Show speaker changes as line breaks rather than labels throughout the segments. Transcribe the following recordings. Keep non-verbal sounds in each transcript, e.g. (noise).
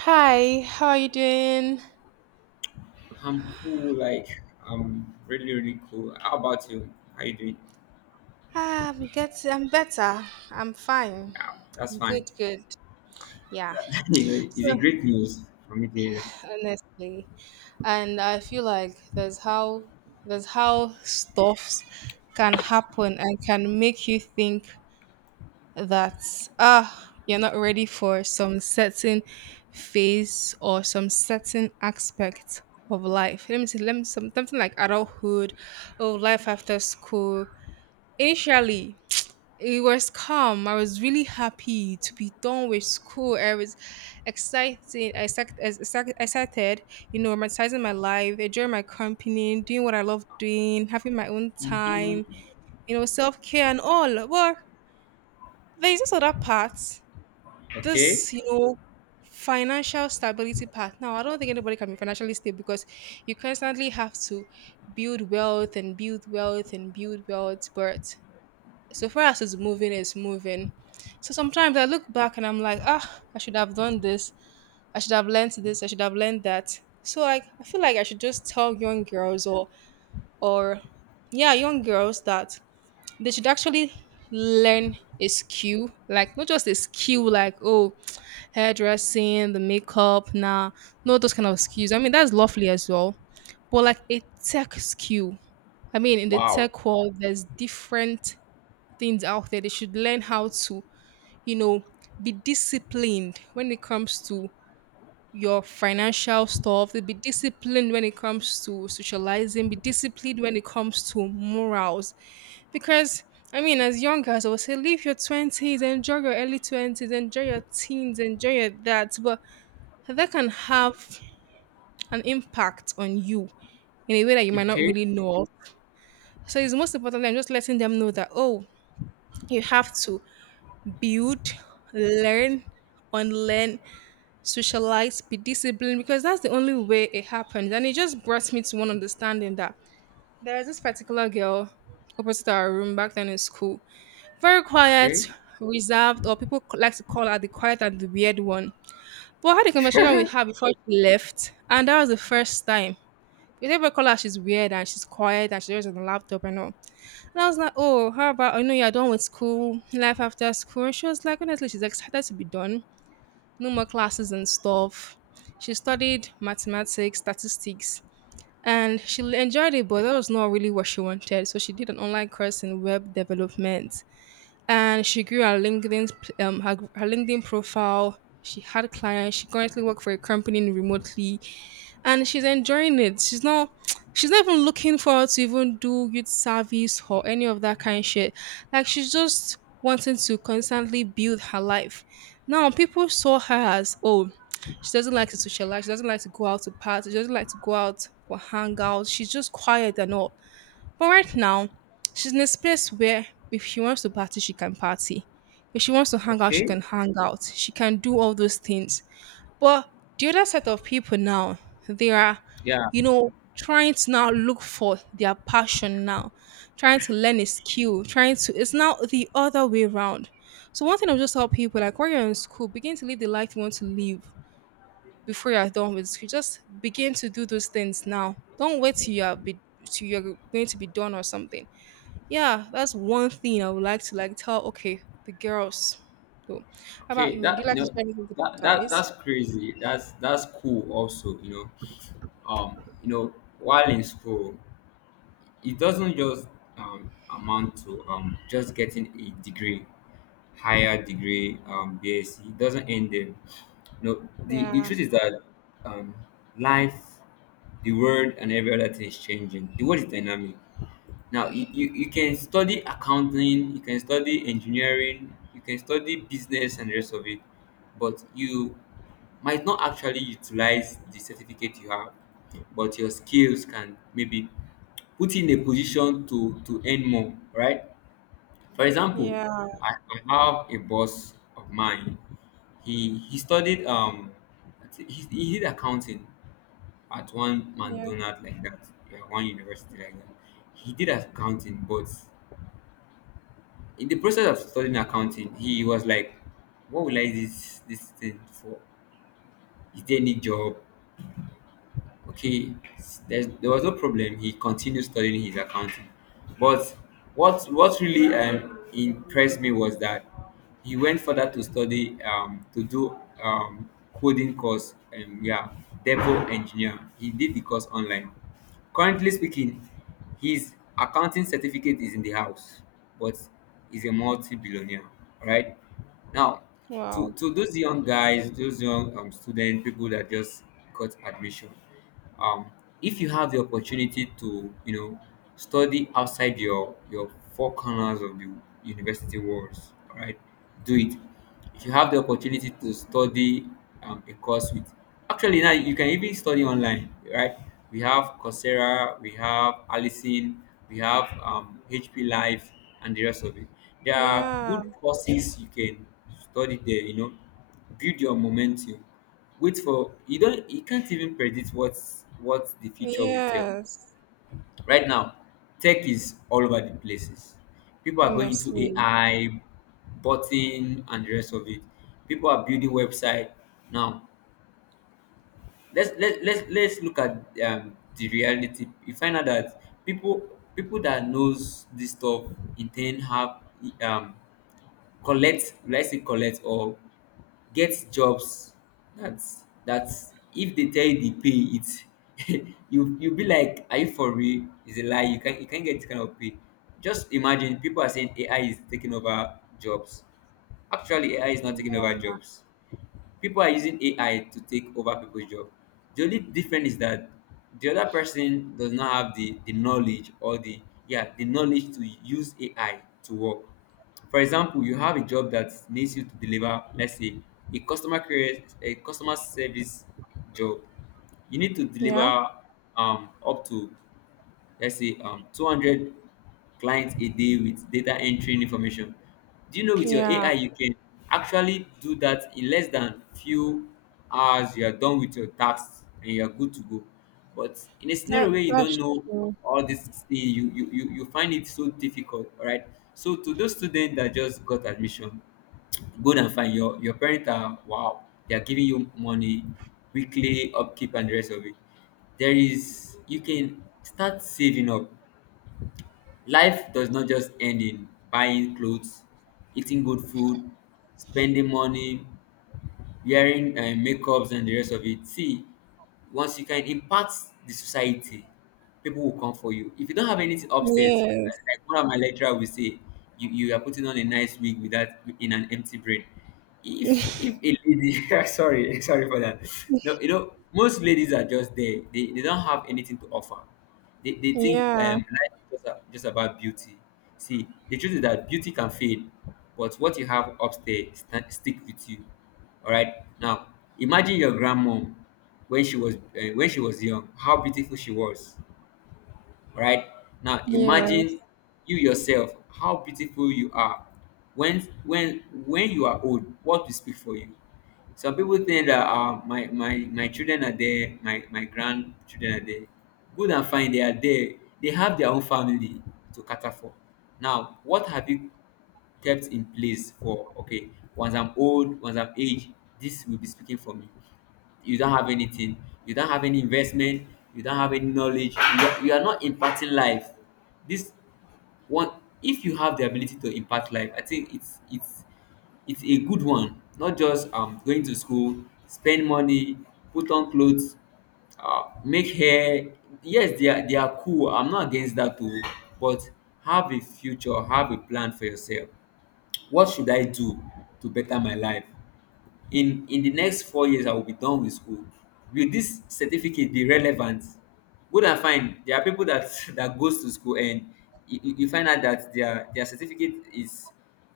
Hi, how are you doing?
I'm cool, like I'm really, really cool. How about you? How you doing?
I'm getting, I'm better. I'm fine.
Yeah, that's fine.
Good, good. Yeah.
(laughs)
So,
It's a great news for me to hear.
honestly, and I feel like there's how stuffs can happen and can make you think that ah you're not ready for some certain phase or some certain aspect of life. Let me see, let me some something like adulthood or life after school. Initially, it was calm. I was really happy to be done with school. I was exciting, I sec- as- sec- excited, you know, romanticizing my life, enjoying my company, doing what I love doing, having my own time,
Hmm.
you know, self care and all. Well, there's this other part,
Okay.
this, you know, financial stability part. Now, I don't think anybody can be financially stable because you constantly have to build wealth and build wealth and build wealth. But so far as it's moving, it's moving. So sometimes I look back and I'm like, ah, I should have done this. I should have learned this. I should have learned that. So like, I feel like I should just tell young girls or yeah, young girls that they should actually learn a skill, like not just a skill, like oh, hairdressing, the makeup, nah, no those kind of skills. I mean, that's lovely as well, but like a tech skill. I mean, in the
Wow.
tech world, there's different things out there. They should learn how to, you know, be disciplined when it comes to your financial stuff. Be disciplined when it comes to socializing. Be disciplined when it comes to morals. Because I mean, as young girls, I would say live your twenties, enjoy your early twenties, enjoy your teens, enjoy your that. But that can have an impact on you in a way that you might not
Okay.
really know of. So it's most important than just letting them know that, oh, you have to build, learn, unlearn, socialize, be disciplined because that's the only way it happens. And it just brought me to one understanding that there was this particular girl opposite our room back then in school. Very quiet,
Okay.
reserved, or like to call her the quiet and the weird one. But I had a conversation with her before she left, and that was the first time. Because everybody call her she's weird and she's quiet and she's always on the laptop and all. And I was like, oh, how about, I know you're done with school, life after school. And she was like, honestly, she's excited to be done no more classes and stuff. She studied mathematics, statistics, and she enjoyed it, but that was not really what she wanted. So she did an online course in web development and she grew her LinkedIn her LinkedIn profile. She had clients. She currently works for a company remotely, and she's enjoying it. She's not (tsk) she's not even looking forward to even do youth service or any of that kind shit. Like she's just wanting to constantly build her life. Now people saw her as oh she doesn't like to socialize. She doesn't like to go out to parties. She doesn't like to go out for hangouts. She's just quiet and all. But right now, she's in a space where if she wants to party, she can party. If she wants to hang out, she
Okay.
can hang out. She can do all those things. But the other set of people now, they are,
Yeah.
you know, trying to now look for their passion now, trying to learn a skill, trying to, it's now the other way around. So one thing I'll just tell people, like when you're in school, begin to live the life you want to live before you're done with school. Just begin to do those things now. Don't wait till you're be till you're going to be done or something yeah, that's one thing I would like to like tell. Okay, the girls. So, how about
Okay.
you? Would you like to share anything with the guys?
That's crazy. That's cool also, you know. Um, you know, while in school it doesn't just amount to just getting a degree, higher degree, BSc. It doesn't end there. No, the
Yeah,
truth is that um, life, the world, and every other thing is changing. The world is dynamic now. You can study accounting, you can study engineering, you can study business, and the rest of it, but you might not actually utilize the certificate you have, but your skills can maybe put you in a position to earn more, right? For example,
yeah,
I have a boss of mine. He studied I think he did accounting at one
yeah.
McDonald's like that, yeah, one university like that. He did accounting, but in the process of studying accounting, he was like, "What will I use this thing for? Is there any job?" Okay, there was no problem. He continued studying his accounting, but what really impressed me was that he went further to study to do um, coding course, and yeah, devil engineer. He did the course online. Currently speaking, his accounting certificate is in the house, but he's a multi-billionaire right now. To
Wow.
those young guys, those young student people that just got admission, um if you have the opportunity to, you know, study outside your four corners of the university walls, all right, do it. If you have the opportunity to study a course with, actually now you can even study online, right? We have Coursera, we have Allison, we have HP Live, and the rest of it. There are
Yeah.
good courses you can study there, you know. Build your momentum. Wait for you don't You can't even predict what the future will tell.
Yes.
Right now tech is all over the places. People are going into
Honestly.
AI, botting, and the rest of it. People are building website now. Let's let, Let's look at the reality. You find out that people that knows this stuff intend have um collect, let's say, collect or get jobs. That's if they tell you the pay, it's (laughs) you be like, are you for real? It's a lie. You can not you can't get this kind of pay. Just imagine, people are saying AI is taking over jobs. Actually, AI is not taking over
Yeah.
jobs. People are using AI to take over people's job. The only difference is that the other person does not have the knowledge or the, yeah, the knowledge to use AI to work. For example, you have a job that needs you to deliver, let's say, a customer care, a customer service job. You need to
Yeah.
deliver up to, let's say, 200 clients a day with data entering information. Do you know, with your
Yeah.
AI you can actually do that in less than few hours. You are done with your tasks and you are good to go. But in a scenario
That
where you don't
that's
know
true.
all this thing, you you find it so difficult, all right? So to those students that just got admission, good and fine, your parents are, wow, they are giving you money, weekly upkeep and the rest of it. There is You can start saving up. Life does not just end in buying clothes, eating good food, spending money, wearing makeups and the rest of it. See, once you can impact the society, people will come for you. If you don't have anything upstairs, like
Yes.
like one of my lecturer will say, you are putting on a nice wig with that in an empty brain. If a lady (laughs) sorry, sorry for that. No, you know, most ladies are just there. They don't have anything to offer. They think
Yeah.
life is just, just about beauty. See, the truth is that beauty can fade, but what you have upstairs stick with you. All right. Now, imagine your grandmom when she was young, how beautiful she was. All right. Now, imagine
Yes.
you yourself, how beautiful you are. When you are old, what will speak for you? Some people think that my children are there, my grandchildren are there. Good and fine, they are there. They have their own family to cater for. Now, what have you kept in place for, okay, once I'm old, once I'm aged, this will be speaking for me? You don't have anything, you don't have any investment, you don't have any knowledge, you are not imparting life. This one, if you have the ability to impart life, I think it's it's a good one. Not just going to school, spend money, put on clothes, make hair. Yes, they are cool, I'm not against that too. But have a future, have a plan for yourself. What should I do to better my life? In the next 4 years I will be done with school. Will this certificate be relevant? Good and fine, there are people that (laughs) that goes to school and you you find out that their certificate is,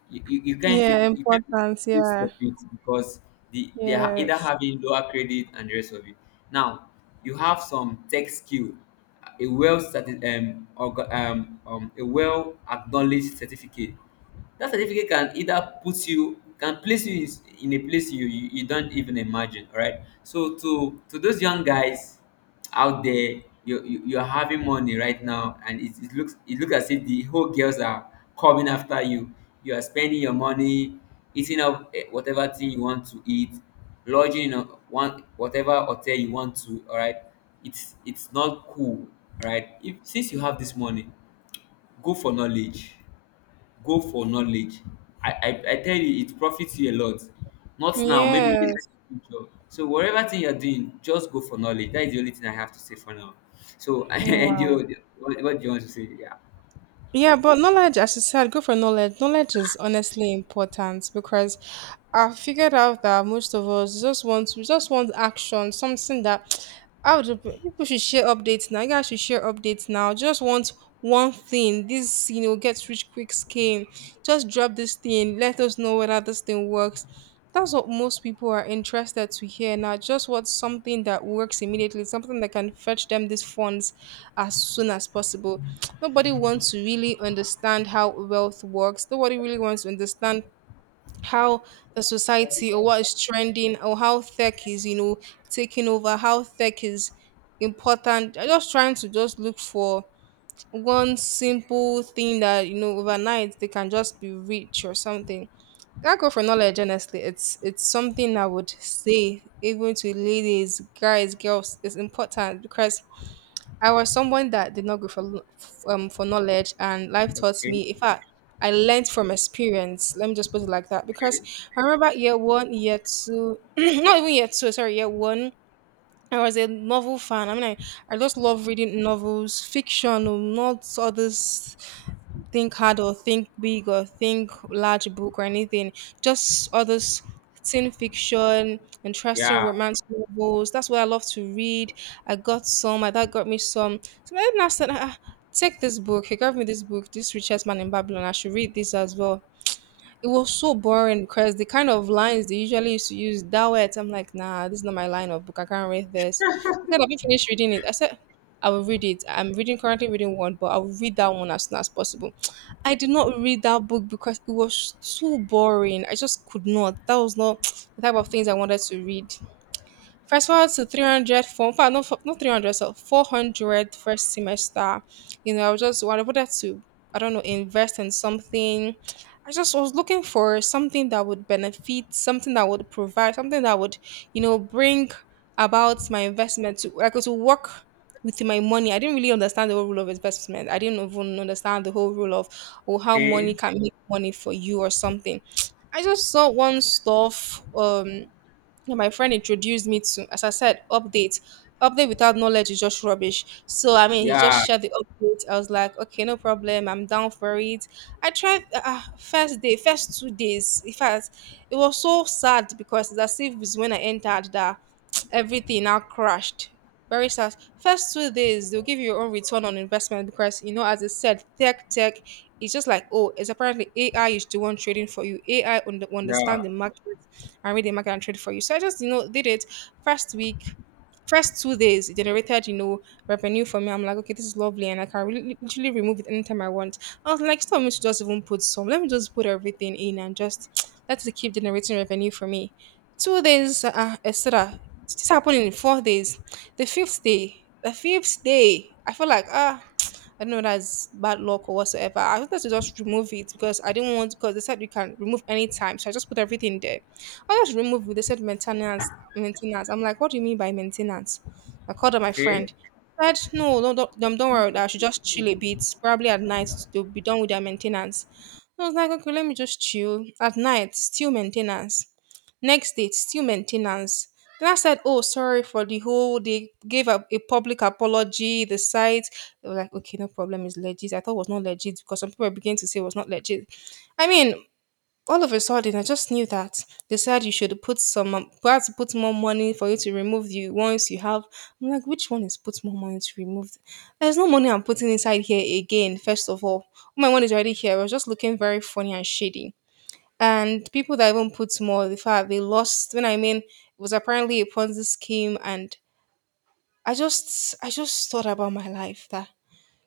you can't,
Yeah.
you can't
Importance.
use
Yeah.
of it because they are either
Yes.
having lower credit and the rest of it. Now you have some tech skill, a a well acknowledged certificate. That certificate can either put you, can place you in a place you, you don't even imagine. All right, so to those young guys out there, you, you're having money right now and it looks, it looks as if the whole girls are coming after you. You are spending your money, eating up, eh, whatever thing you want to eat, lodging in a, one whatever hotel you want to, all right, it's not cool, all right? If, since you have this money, go for knowledge, go for knowledge. I tell you, it profits you a lot. Not now, maybe later,
Yes.
in the future. So whatever thing you're doing, just go for knowledge. That is the only thing I have to say for now. So (laughs) and
Wow.
you, what do you want to say? Yeah.
Yeah, but knowledge, as you said, go for knowledge. Knowledge is honestly important because I figured out that most of us just want action, something that (sniffs) (tsk) I would people should share updates now. You guys should share updates now. Just want one thing. This you know get rich quick scheme. Just drop this thing. Let us know whether this thing works. That's what most people are interested to hear now. Just want something that works immediately, something that can fetch them these funds as soon as possible. Nobody wants to really understand how wealth works. Nobody really wants to understand how the society or what is trending or how tech is, you know, taking over, how tech is important. They're just trying to just look for one simple thing that, you know, overnight they can just be rich or something. That go for knowledge, honestly. It's something I would say even to ladies, guys, girls, it's important because I was someone that did not go for for knowledge, and life taught
Okay.
me. In fact, I learned from experience. Let me just put it like that because
Okay.
I remember year one, year two, (clears throat) not even year two, sorry, year one. I was a novel fan. I just love reading novels, fiction, oh, not others think hard or think big or think large book or anything. Just others teen fiction, interesting
Yeah.
romance novels. That's what I love to read. I got some, my dad got me some. So my dad now said, ah, take this book. He gave me this book, this richest man in Babylon. I should read this as well. It was so boring because the kind of lines they usually used to use that word. I'm like, nah, this is not my line of book. I can't read this. Instead of me finish reading it, I said, I will read it. I'm reading currently reading one, but I will read that one as soon as possible. (tsk) I did not read that book because it was too boring. I just could not. That was not (tsk) the type of things I wanted to read. First one to 300 for, in fact, not, for, not 300, so 400 first semester. You know, I was just, I wanted to, I don't know, invest in something. I just was looking for something that would benefit, something that would provide, something that would, you know, bring about my investment to, like, to work with my money. I didn't really understand the whole rule of investment. I didn't even understand the whole rule of, oh, how money
Okay.
can make money for you or something. I just saw one stuff, yeah, my friend introduced me to, as I said, update. Update without knowledge is just rubbish. So I mean, he just
Yeah.
shared the update. I was like, okay, no problem. I'm down for it. I tried first day, first 2 days. In fact, it was so sad because it's as if it's when I entered that everything now crashed. Very sad. First 2 days, they'll give you your own return on investment because, you know, as I said, tech, it's just like, oh, it's apparently AI is the one trading for you. Will understand the
Yeah.
market and read the market and trade for you. So I just, you know, did it first week. First 2 days it generated, you know, revenue for me. I'm like, okay, this is lovely, and I can really literally remove it anytime I want. I was like, stop me to just even put some. Let me just put everything in and just (tsk) let it keep generating revenue for me. 2 days, etc. This happened in 4 days. The fifth day, the fifth day, I feel like ah. (tsk) I don't know that's bad luck or whatsoever. I wanted to just remove it because I didn't want because they said you can remove anytime. So I just put everything there. I just removed it. They said maintenance. Maintenance. I'm like, what do you mean by maintenance? I called up my
Okay.
friend. Said, no, no, don't worry. I should just chill a bit. Probably at night they'll be done with their maintenance. I was like, okay, let me just chill. At night, still maintenance. Next day, still maintenance. Then I said, oh, sorry for the whole. They gave a public apology. The site. They were like, okay, no problem. It's legit. I thought it was not legit because some people began to say it was not legit. I mean, all of a sudden I just knew that they said you should put some we had to put more money for you to remove the ones you have. I'm like, which one is put more money to remove? There's no money I'm putting inside here again. First of all, my one is already here. I was just looking very funny and shady, and people that even put more the fact they lost when I mean it was apparently a ponzi scheme. And I just thought about my life that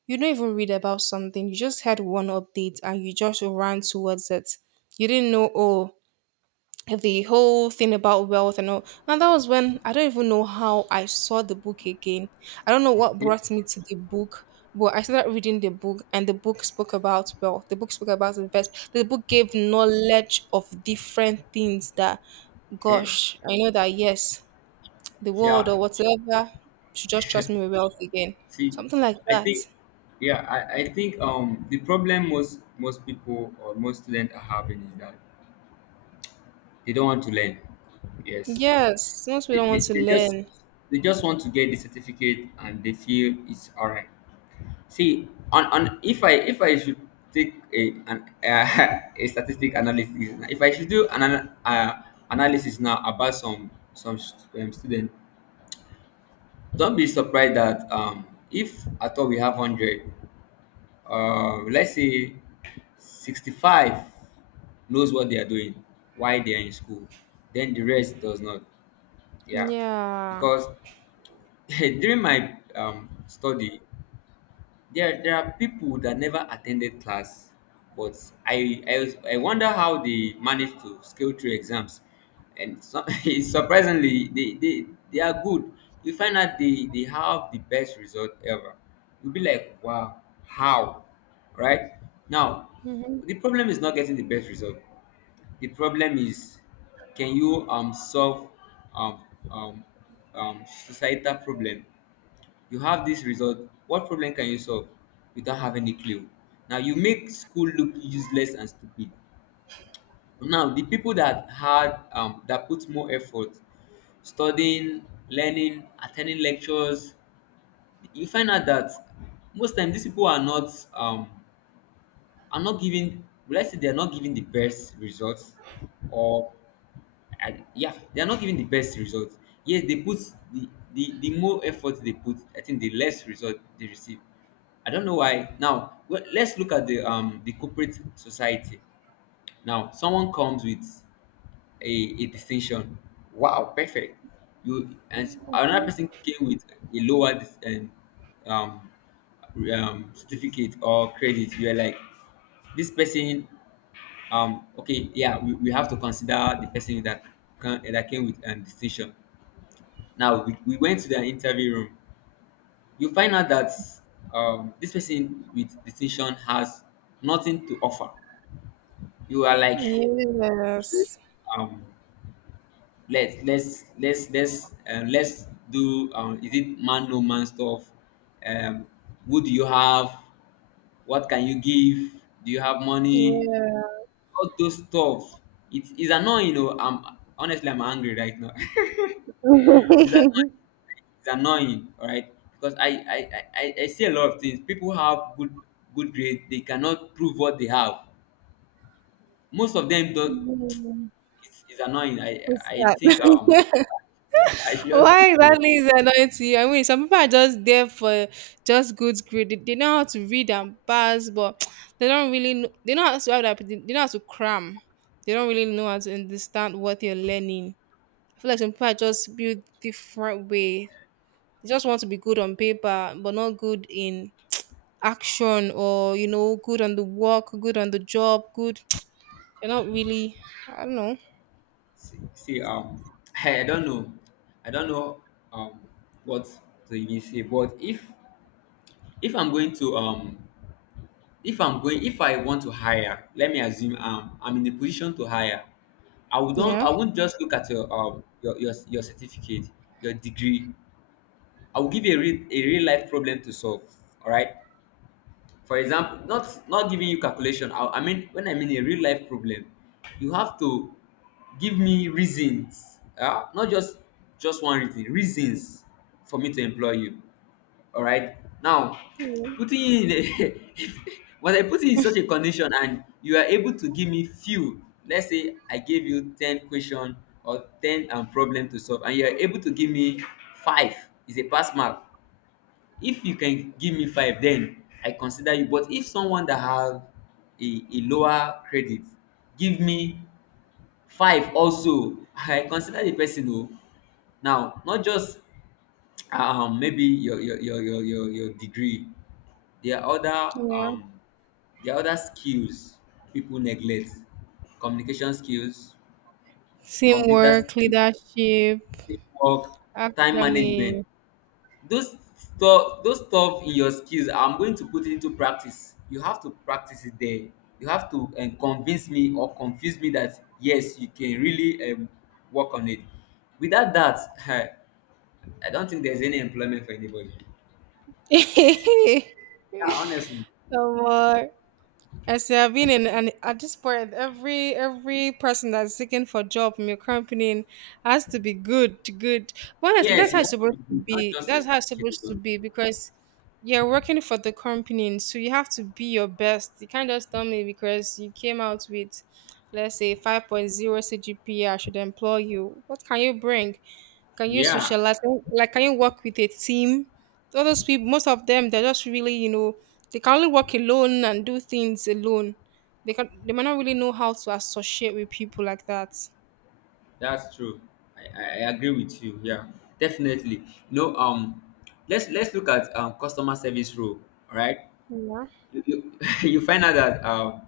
you don't even read about something. You just had one update and you just ran towards it. You didn't know, oh, the whole thing about wealth and all. And that was when I don't even know how I saw the book again. I don't know what
Okay.
brought me to the book, but I started reading the book, and the book spoke about wealth. The book spoke about investment. The book gave knowledge of different things that,
Okay.
gosh, I know that yes, the world
Yeah.
or whatever should just trust me with wealth again.
See,
Something like
I
that.
think, yeah, I think the problem most people or most students are having is that they don't want to learn. Yes,
Yes, most people don't want to
they just,
learn.
they just want to get the certificate and they feel it's all right. See, on, if I should take a an (laughs) a statistic analysis, if I should do an analysis now about some student, don't be surprised that if at all we have 100, let's say 65 knows what they are doing, why they are in school, then the rest does not, yeah.
Yeah.
Because (laughs) during my study, there are people that never attended class, but I wonder how they managed to scale through exams, and so, (laughs) surprisingly, they are good. You find out they have the best result ever. You'll be like, wow, how, right? Now,
Hmm.
the problem is not getting the best result. The problem is, can you solve um um societal problem? You have this result. What problem can you solve without having a clue? Now you make school look useless and stupid. Now the people that had that put more effort studying, learning, attending lectures, you find out that most time these people are not giving. Let's say they are not giving the best results, or and yeah, they are not giving the best result. Yes, they put the more effort they put, I think the less result they receive. I don't know why. Now, well, let's look at the corporate society. Now, someone comes with a distinction. Wow, perfect. You and another person came with a lower um certificate or credit. You are like, this person okay yeah we have to consider the person that came with distinction. We went to the interview room. You find out that this person with distinction has nothing to offer. You are like,
Yes.
um let's do is it man, no, man stuff, um who do you have, what can you give, do you have money,
Yeah.
all those stuff. It is annoying, you know I'm honestly, I'm angry right now. (laughs) is It's annoying, all right? Because I see a lot of things. People have good grade, they cannot prove what they have. Most of them don't. It's annoying. I
What's
I
that?
think I
(laughs)
should
Why
just,
exactly is that annoying to you? I mean, some people are just there for just good grade. They know how to read and pass, but (tsk) they don't really know. They know how to how do I put it? They know how to cram. They don't really know how to understand what they're learning. I feel like some people are just built different way. They just want to be good on paper, but not good in action or you know, good on the work, good on the job, good. (tsk) They're not really. I don't know.
see, (laughs) I don't know, I don't know, um what to even say. But if I'm going to, if I'm going, if I want to hire, let me assume I'm in the position to hire. I would not
Yeah.
I won't just look at your your certificate, your degree. I will give you a real life problem to solve. All right. For example, not giving you calculation. I mean, when I mean a real life problem, you have to give me reasons. Yeah, not just just one reason. Reasons for me to employ you. All right. Now,
Yeah.
putting you in a, (laughs) but I put you in such a condition, and you are able to give me few. Let's say I gave you 10 question or ten problem to solve, and you are able to give me five. Is a pass mark. If you can give me five, then I consider you. But if someone that have a lower credit give me five also, (laughs) I consider the person o. Now, not just maybe your degree. There are other
Yeah.
there are other skills people neglect: communication skills, computer
Teamwork,
skills,
leadership.
teamwork, time
Actually,
management. Those stuff in your skills, I'm going to put it into practice. You have to practice it there. You have to convince me or confuse me that yes, you can really work on it. Without that, (laughs) I don't think there's any employment for anybody.
(laughs) so
Yeah, honestly.
uh, I say I've been in, and at this point, every person that's seeking for job in your company has to be good, good. But honestly,
Yes,
that's how
you
it's
have to
supposed
be
to
good, not
be.
just your
That's how it's
certificate
supposed to
alone.
be because you're working for the company, so you have to be your best. You can't just tell me because you came out with, let's say, five point zero CGPA, I should employ you. What can you bring? Can you
Yeah,
socialize? Can you- Like, can you work with a team? All those people, most of them, they're just really, you know, they can only work alone and do things alone. They can, they might not really know how to associate with people like that.
that's true. I agree with you, yeah. Definitely. No, let's look at customer service role. All right.
Yeah.
You (laughs) you find out that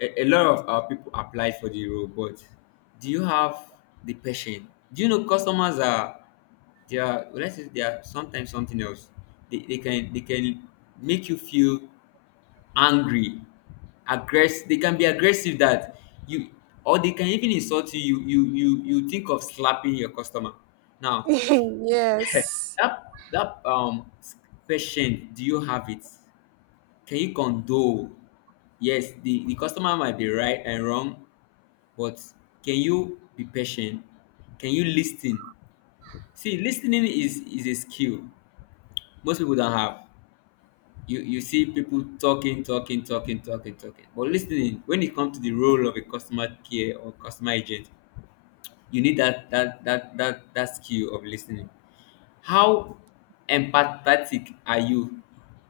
a lot of people apply for the role, but do you have the passion? Do you know customers are, they are let's say they are sometimes something else. They can make you feel angry, aggressive. They can be aggressive that you, or they can even insult you. You think of slapping your customer. Now
(laughs)
(laughs)
Yes.
that question, do you have it? Can you condole? Yes, the customer might be right and wrong, but can you be patient? Can you listen? See, is a skill most people don't have. You see people talking, talking, talking, talking, talking. But listening, when it comes to the role of a customer care or customer agent, you need that skill of listening. How empathetic are you?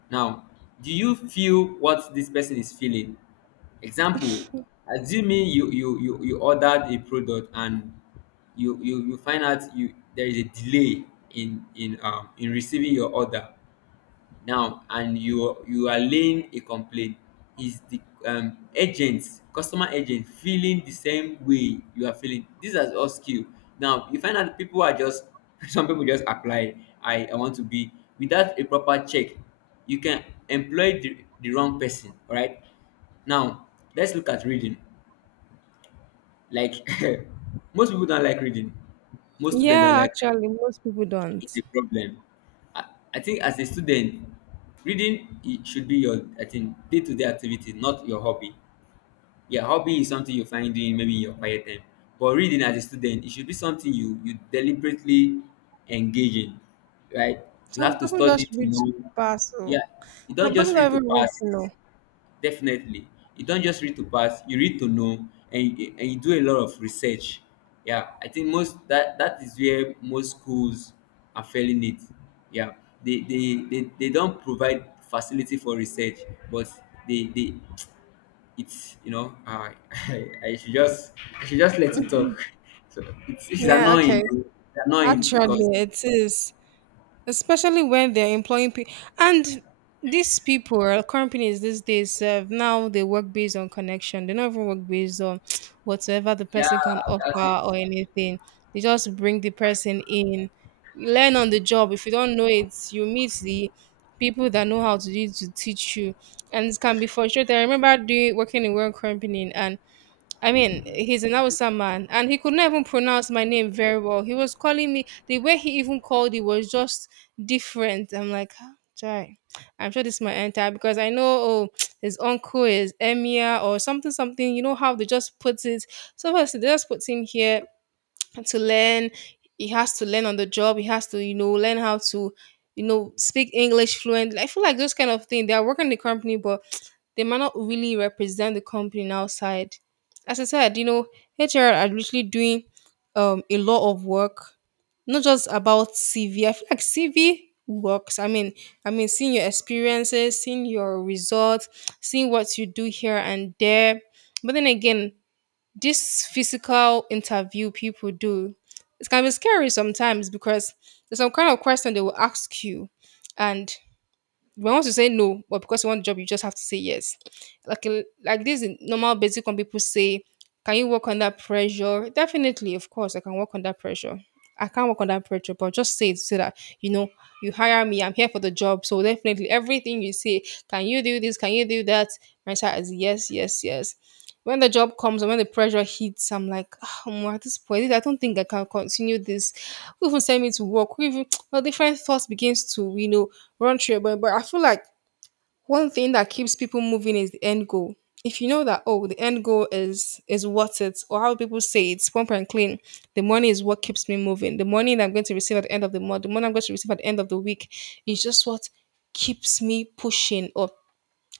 Now, do you feel what this person is feeling? Example, assuming you ordered a product and you find out you there is a delay in receiving your order. Now, and you are laying a complaint. Is the agent, customer agent, feeling the same way you are feeling? These are all skill. Now you find out people are just (laughs) some people just apply, I want to be, without a proper check, you can employ the wrong person. All right. Now let's look at reading. Like (laughs) most people don't like reading. Most students don't
Yeah,
like.
actually, most people don't.
It's a problem. I, I think, as a student, reading, it should be your, I think, day to day activity, not your hobby. Yeah, hobby is something you find doing maybe in your quiet time. But reading as a student, it should be something you deliberately engage in, right? You have
Some
to
people
study
just
to
read to
know.
pass. So
Yeah, you don't
some people
just read
don't
to
even read
pass.
to know.
Definitely. You don't just read to pass, you read to know, and you do a lot of research. Yeah, I think most that that is where most schools are failing it. Yeah. They don't provide facility for research, but they it's, you know, (laughs) I should just, I should just let you talk. (laughs) So it's
Yeah,
annoying.
okay.
It's annoying because,
Actually, it is. Especially when they're employing people, and these people or companies these days now they work based on connection. They don't even work based on (sniffs) (tsk) whatever the
yeah,
person can
that's
offer
it.
or anything. They just bring the person in, learn on the job. If you don't know it, you meet the people that know how to do it to teach you, and it can be frustrating. I remember doing working in one company, and I mean, he's an Hausa man, and he could not even pronounce my name very well. He was calling me the way he even called it was just different. I'm like, "Ah, Jai, I'm sure this might enter because I know oh, (tsk) his uncle is Emir or something, something." You know how they just put it. So obviously they just put him here to learn. He has to learn on the job. He has to, you know, learn how to, you know, speak English fluently. I feel like those kind of thing. They are working in the company, but (tsk) they might not really represent the company outside. As I said, you know, HR are literally doing a lot of work, not just about CV. I feel like CV works. I mean, seeing your experiences, seeing your results, seeing what you do here and there. But then again, this physical interview people do, it can be scary sometimes because there's some kind of question they will ask you, and but once you say no, but because you want the job, you just have to say yes. Like a- like this in normal basic when people say, can you work under pressure? Definitely, of course, I can work under pressure. I can't work under pressure, but just say it so that you know you hire me, I'm here for the job. So definitely everything you say, can you do this? Can you do that? My answer is yes, yes, yes. When the job comes and when the pressure hits, I'm like, oh, Omo, at this point, I don't think I can continue this. Who even sent me to work? Who even (tsk) well, different thoughts begins to, you know, run through your brain. But I feel like one thing that keeps people moving is the end goal. If you know that oh the end goal is worth it, or how people say it's pump and clean, the money is what keeps me moving. The money that I'm going to receive at the end of the month, the money I'm going to receive at the end of the week, is just what keeps me pushing or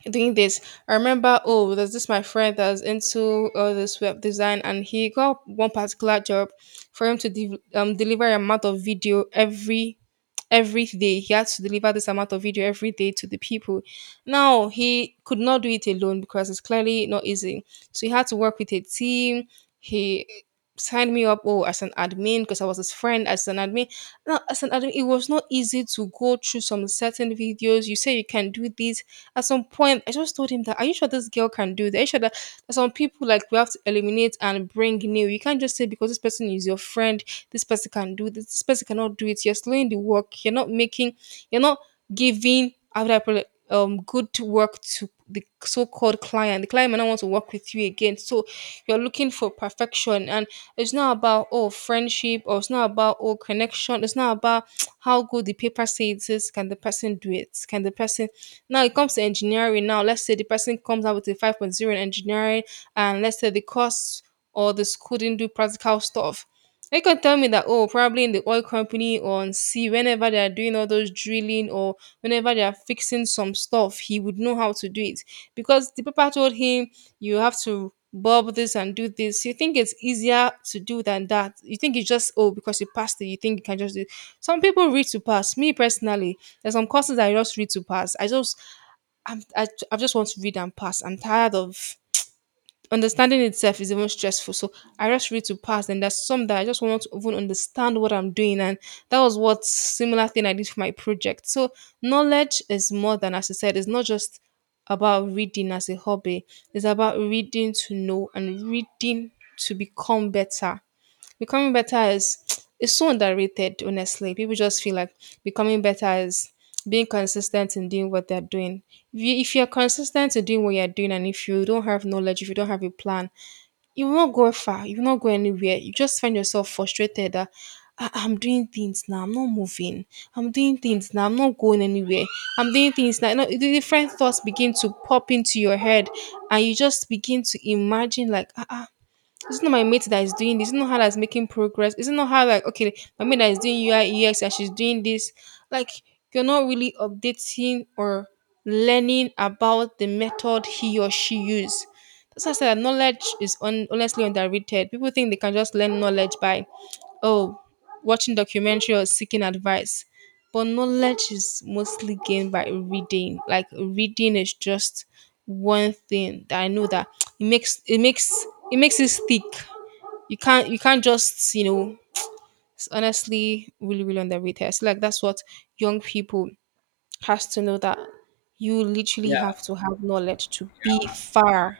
doing this. I remember oh there's this my friend that was into all this web design, and he got one particular job for him to deliver an amount of video every day. He had to deliver this amount of video every day to the people. Now, he could not do it alone because it's clearly not easy. So he had to work with a team. He signed me up oh as an admin because I was his friend as an admin. Now as an admin, it was not easy to go through some certain videos. You say you can do this. At some point, I just told him that are you sure this girl can do that? Are you sure that some people like we have to eliminate and bring new. You can't just say because this person is your friend, this person can do this, this person cannot do it. You're slowing the work. You're not making. You're not giving how would I put it, good work to the so-called client. The client might not want to work with you again. So you're looking for perfection, and it's not about oh friendship or it's not about oh connection. It's not about (tsk) how good the paper says it is. Can the person do it? Can the person? Now it comes to engineering. Now let's say the person comes out with a five point zero in engineering, and let's say the course or the school didn't do practical stuff. They can tell me that oh, probably in the oil company or on sea, whenever they are doing all those drilling or whenever they are fixing some stuff, he would know how to do it because the paper told him you have to bob this and do this. You think it's easier to do than that. You think it's just oh because you passed it, you think you can just do it. Some people read to pass. Me personally, there's some courses I just read to pass. I just I just want to read and pass. I'm tired of understanding itself is even stressful. So I just read to pass. And there's some that I just want to even understand what I'm doing. And that was what similar thing I did for my project. So knowledge is more than, as I said, it's not just about reading as a hobby. It's about reading to know and reading to become better. Becoming better is (tsk) is so underrated, honestly. People just feel like becoming better is being consistent in doing what they're doing. If you're consistent in doing what you're doing and if you don't have knowledge, if you don't have a plan, you will not go far. You will not go anywhere. You just find yourself frustrated that "Ah, ah, I'm doing things now. I'm not moving. I'm doing things now. I'm not going anywhere. I'm doing things now." You know, the different thoughts begin to pop into your head, and you just begin to imagine like, ah, ah, it's not my mate that is doing this. It's not her that's making progress. It's not her like okay, my mate that is doing UI UX and she's doing this. Like you're not really updating or learning about the method he or she used. That's why I said that knowledge is honestly underrated. People think they can just learn knowledge by oh watching documentary or seeking advice. But knowledge is mostly gained by reading. Like reading is just one thing that I know that (tsk) it makes it makes it makes it stick. You can't just it's honestly really underrated. I feel like that's what young people has to know that you literally
Yeah.
have to have knowledge to be far.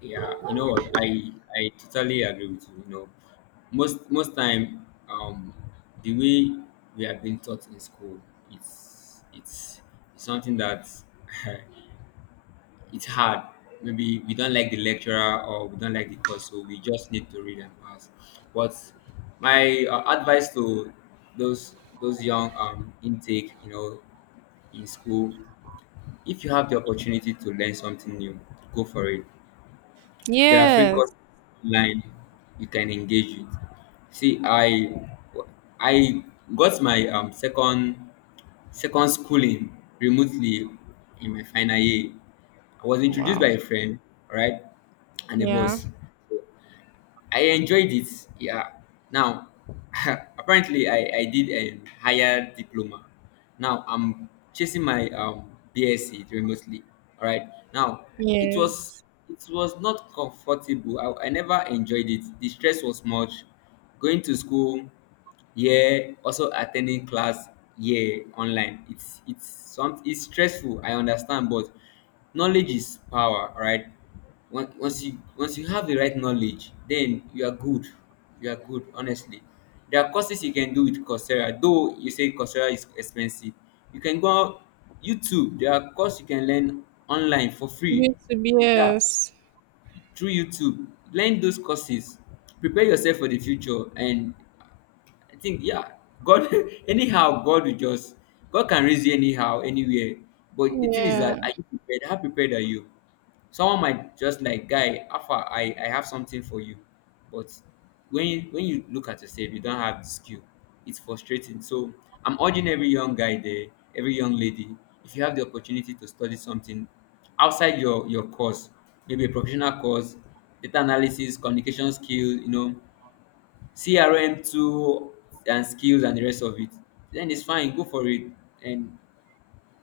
Yeah, you know what? I totally agree with you. You know, most time, the way we have been taught in school, it's something that (laughs) it's hard. Maybe we don't like the lecturer or we don't like the course, so we just need to read and pass. But my advice to those, young intake, you know, in school, if you have the opportunity to learn something new, go for it. There are free
Yes.
courses online you can engage with. See, I got my second schooling remotely in my final year. I was introduced
Wow.
by a friend, right, and a
Yeah.
boss. So, I enjoyed it. Yeah. Now, (laughs) apparently, I did a higher diploma. Now I'm chasing my BSc remotely. All right. Now, it was
Yes.
it was not comfortable. I never enjoyed it. The stress was much. Going to school, yeah. Also attending class, yeah. Online. It's some it's stressful. I understand, but knowledge is power, right? once once you have the right knowledge, then you are good. You are good, honestly. There are courses you can do with Coursera, though you say Coursera is expensive. You can go out, YouTube, there are courses you can learn online for free.
Used to be,
Yeah,
yes.
through YouTube, learn those courses, prepare yourself for the future. And I think, yeah, God (laughs) anyhow, God will just, God can raise you anyhow, anywhere. But the thing is that,
Yeah.
are you prepared? How prepared are you? Someone might just like, guy, alpha, I have something for you. But when you look at yourself, you don't have the skill. It's frustrating. So I'm urging every young guy there, every young lady, if you have the opportunity to study something outside your course, maybe a professional course, data analysis, communication skills, you know, CRM tool and skills and the rest of it, then it's fine, go for it. And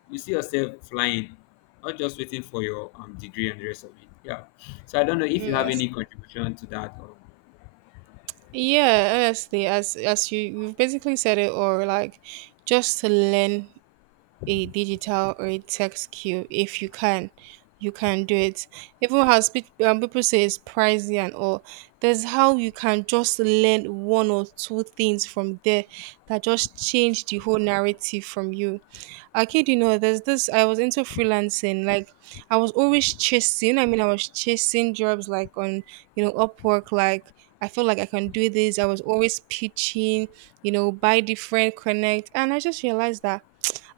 you see yourself flying, not just waiting for your degree and the rest of it. Yeah. So I don't know if you have
Yes.
any contribution to that. Or,
Yeah, honestly, as you've basically said it, or like just to learn a digital or a text queue if you can. You can do it. Even as people say it's pricey and all, there's how you can just learn one or two things from there that just change the whole narrative from you. I kid you know, there's this. I was into freelancing. Like I was always chasing. I mean, I was chasing jobs like on you know Upwork. Like I felt like I can do this. I was always pitching. You know, buy different, connect, and I just realized that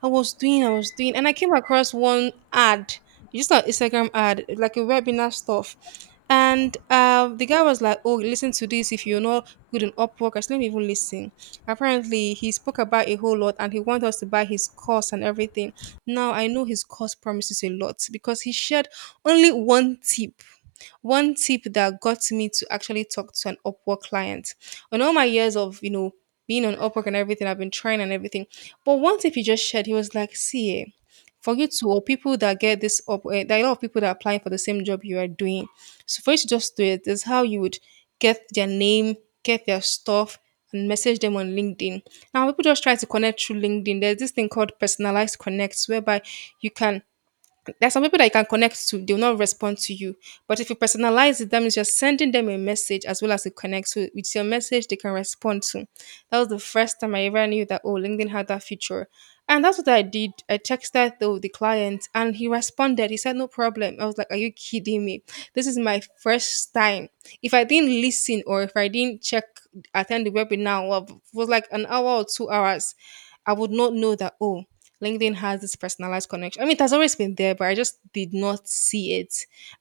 I was doing, and I came across one ad, just an Instagram ad, like a webinar stuff. And the guy was like, "Oh, listen to this. If you're not good in Upwork, I said, let me even listen." Apparently, he spoke about a whole lot, and he wanted us to buy his course and everything. Now I know his course promises a lot because he shared only one tip, that got me to actually talk to an Upwork client. On all my years of, you know, being on Upwork and everything, I've been trying and everything. But one tip he just shared, he was like, see, eh, for you to, or people that get this up, eh, there are a lot of people that are applying for the same job you are doing. So for you to just do it, is how you would get their name, get their stuff, and message them on LinkedIn. Now people just try to connect through LinkedIn. There's this thing called personalized connects, whereby you can there's some people that you can connect to, they'll not respond to you. But if you personalize it, that means you're sending them a message as well as a connect. So with your message, they can respond to. That was the first time I ever knew that, oh, LinkedIn had that feature. And that's what I did. I texted though the client and he responded. He said, no problem. I was like, are you kidding me? This is my first time. If I didn't listen or if I didn't check, attend the webinar, well, it was like an hour or two hours, I would not know that, oh, LinkedIn has this personalized connection. I mean, it has always been there, but I just did not see it.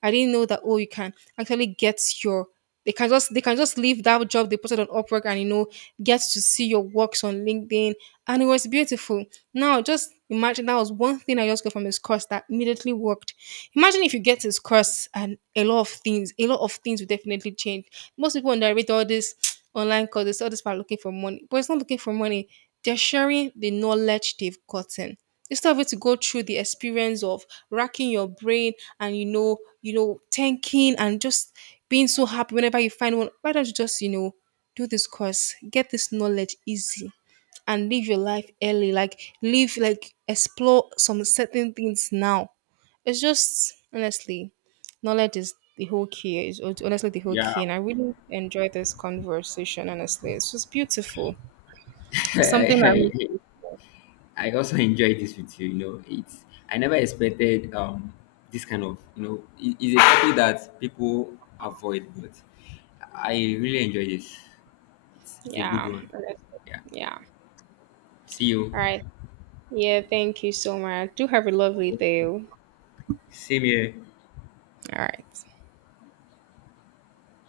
I didn't know that oh, you can actually get your they can just leave that job they posted on Upwork and you know get to see your works on LinkedIn, and it was beautiful. Now just imagine that was one thing I just got from this course that immediately worked. Imagine if you get this course and a lot of things will definitely change. Most people underrate all this (tsk) online courses, all this about looking for money, but it's not looking for money. They're sharing the knowledge they've gotten instead of it to go through the experience of racking your brain and thinking and just being so happy whenever you find one. Why don't you just, you know, do this course, get this knowledge easy and live your life early. Like live like explore some certain things now. It's just honestly, knowledge is the whole key. Is honestly the whole
yeah.
key, and I really enjoy this conversation. Honestly, it's just beautiful.
(laughs)
It's something
I, I,
I'm
I also enjoyed this with you. You know, it's, I never expected this kind of, you know, it's a topic that people avoid, but I really enjoy this. It's a good
Yeah.
one.
Understood.
Yeah.
Yeah.
See you.
All right. Yeah. Thank you so much. Do have a lovely day. Oh.
Same here.
All right.